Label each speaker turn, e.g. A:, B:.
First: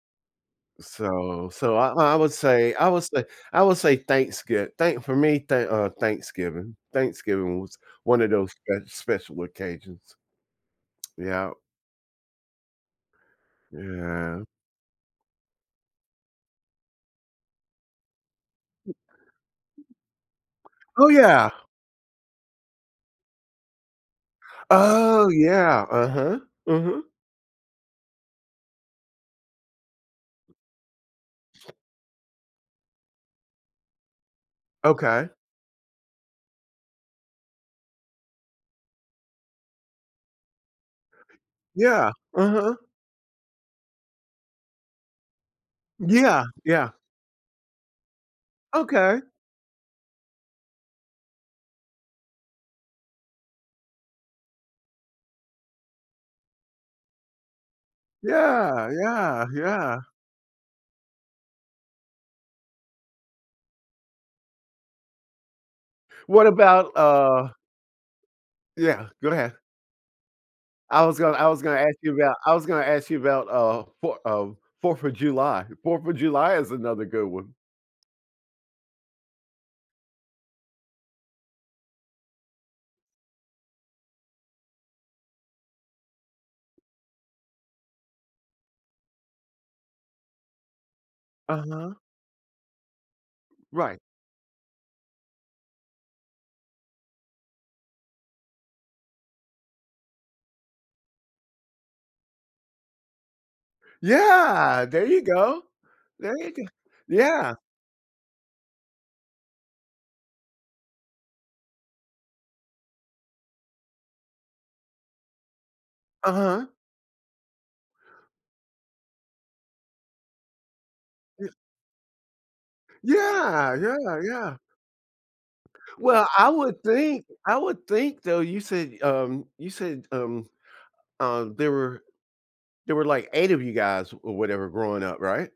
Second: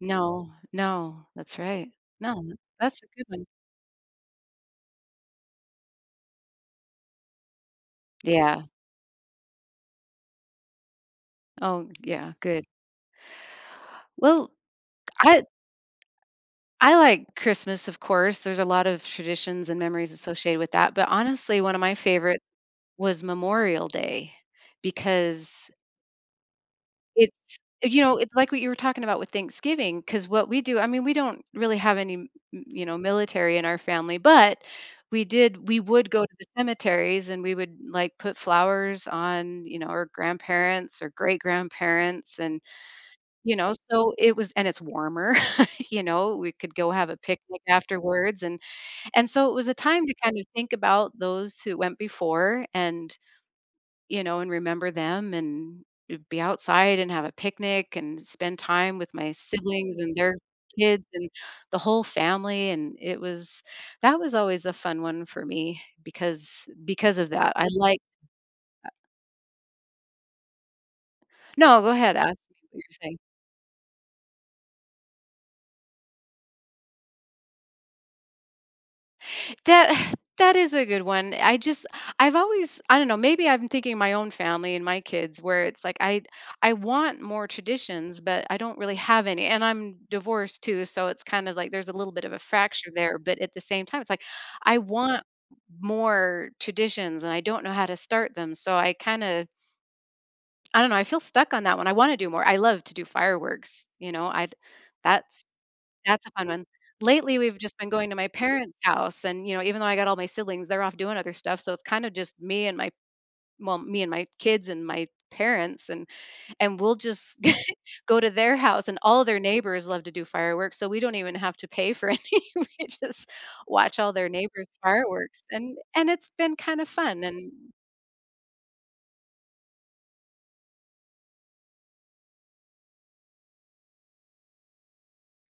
A: No, no,
B: So,
A: that's
B: so, I
A: right.
B: I would
A: No,
B: say I
A: that's
B: would
A: a
B: say
A: good one.
B: I would say thanksgi thank for me, thank uh, Thanksgiving. Thanksgiving was one of those
A: Yeah.
B: sp special occasions. Yep.
A: Oh, yeah, good.
B: Yeah.
A: Well, I I like Christmas, of course there's a lot of traditions and memories associated with that, but,
B: Oh, yeah.
A: honestly, one of my favorite was Memorial Day
B: Oh,
A: because
B: yeah, uh-huh, mhm.
A: it's, you know it's like what you were talking about with Thanksgiving 'cause what we do I mean, we don't really have any, m m you know, military in our family, but we
B: Okay.
A: did we would go to the cemeteries and we would, like, put flowers on, you know, our grandparents or great
B: Yeah.
A: grandparents, and,
B: Uh-huh.
A: you know so it was and it's warmer, you know,
B: Yeah.
A: we could go
B: Yeah.
A: have a picnic afterwards, and
B: Okay.
A: and so, it was a time to kind of think about those who went before and, you know, and remember them and, eh be outside and have a picnic and spend
B: Yeah,
A: time with my
B: yeah,
A: siblings
B: yeah.
A: and their kids and the whole family, and it was that was always a fun one for me
B: What
A: because
B: about,
A: because of
B: uh
A: that, I'd like
B: Yeah, go ahead. I was gonna I was gonna
A: No go
B: ask you
A: ahead, ask
B: about I
A: me
B: was
A: what
B: gonna
A: you're
B: ask
A: saying.
B: you about, uh, 4, uh, 4th of July 4th of July is another good one.
A: That that is a good one, I just I've always I don't know, maybe I'm thinking my own family and my kids where it's like, I I want more traditions, but I don't really have any, and I'm divorced too, so it's kind of like there's a
B: Uh-huh.
A: little bit of a fracture there, but at the same
B: Right.
A: time, it's like, I want more traditions and I don't know how to start them, so I kinda I don't know, I feel stuck on that one, I wanna do more, I love to do fireworks, you know, I’d
B: Yeah, there you
A: that's
B: go.
A: that's a
B: There
A: fun
B: you
A: one.
B: g
A: Lately,
B: Yeah.
A: we've just been going to my parents' house and, you know, even though I got all my siblings, they're off doing other stuff so, it's kind of just me and my, well, me and my kids and my parents, and
B: Uh-huh.
A: and we'll just go to their house and all their neighbors love to do fireworks so we don't even
B: Ye
A: have to pay for any, we just
B: Yeah,
A: watch all
B: yeah,
A: their
B: yeah.
A: neighbors fireworks, and and
B: Well,
A: it's
B: I
A: been
B: would
A: kinda fun,
B: think,
A: and
B: I would think, though, you said, um, you said, um um, there were there were, like, 8 of you guys or whatever growing up, right?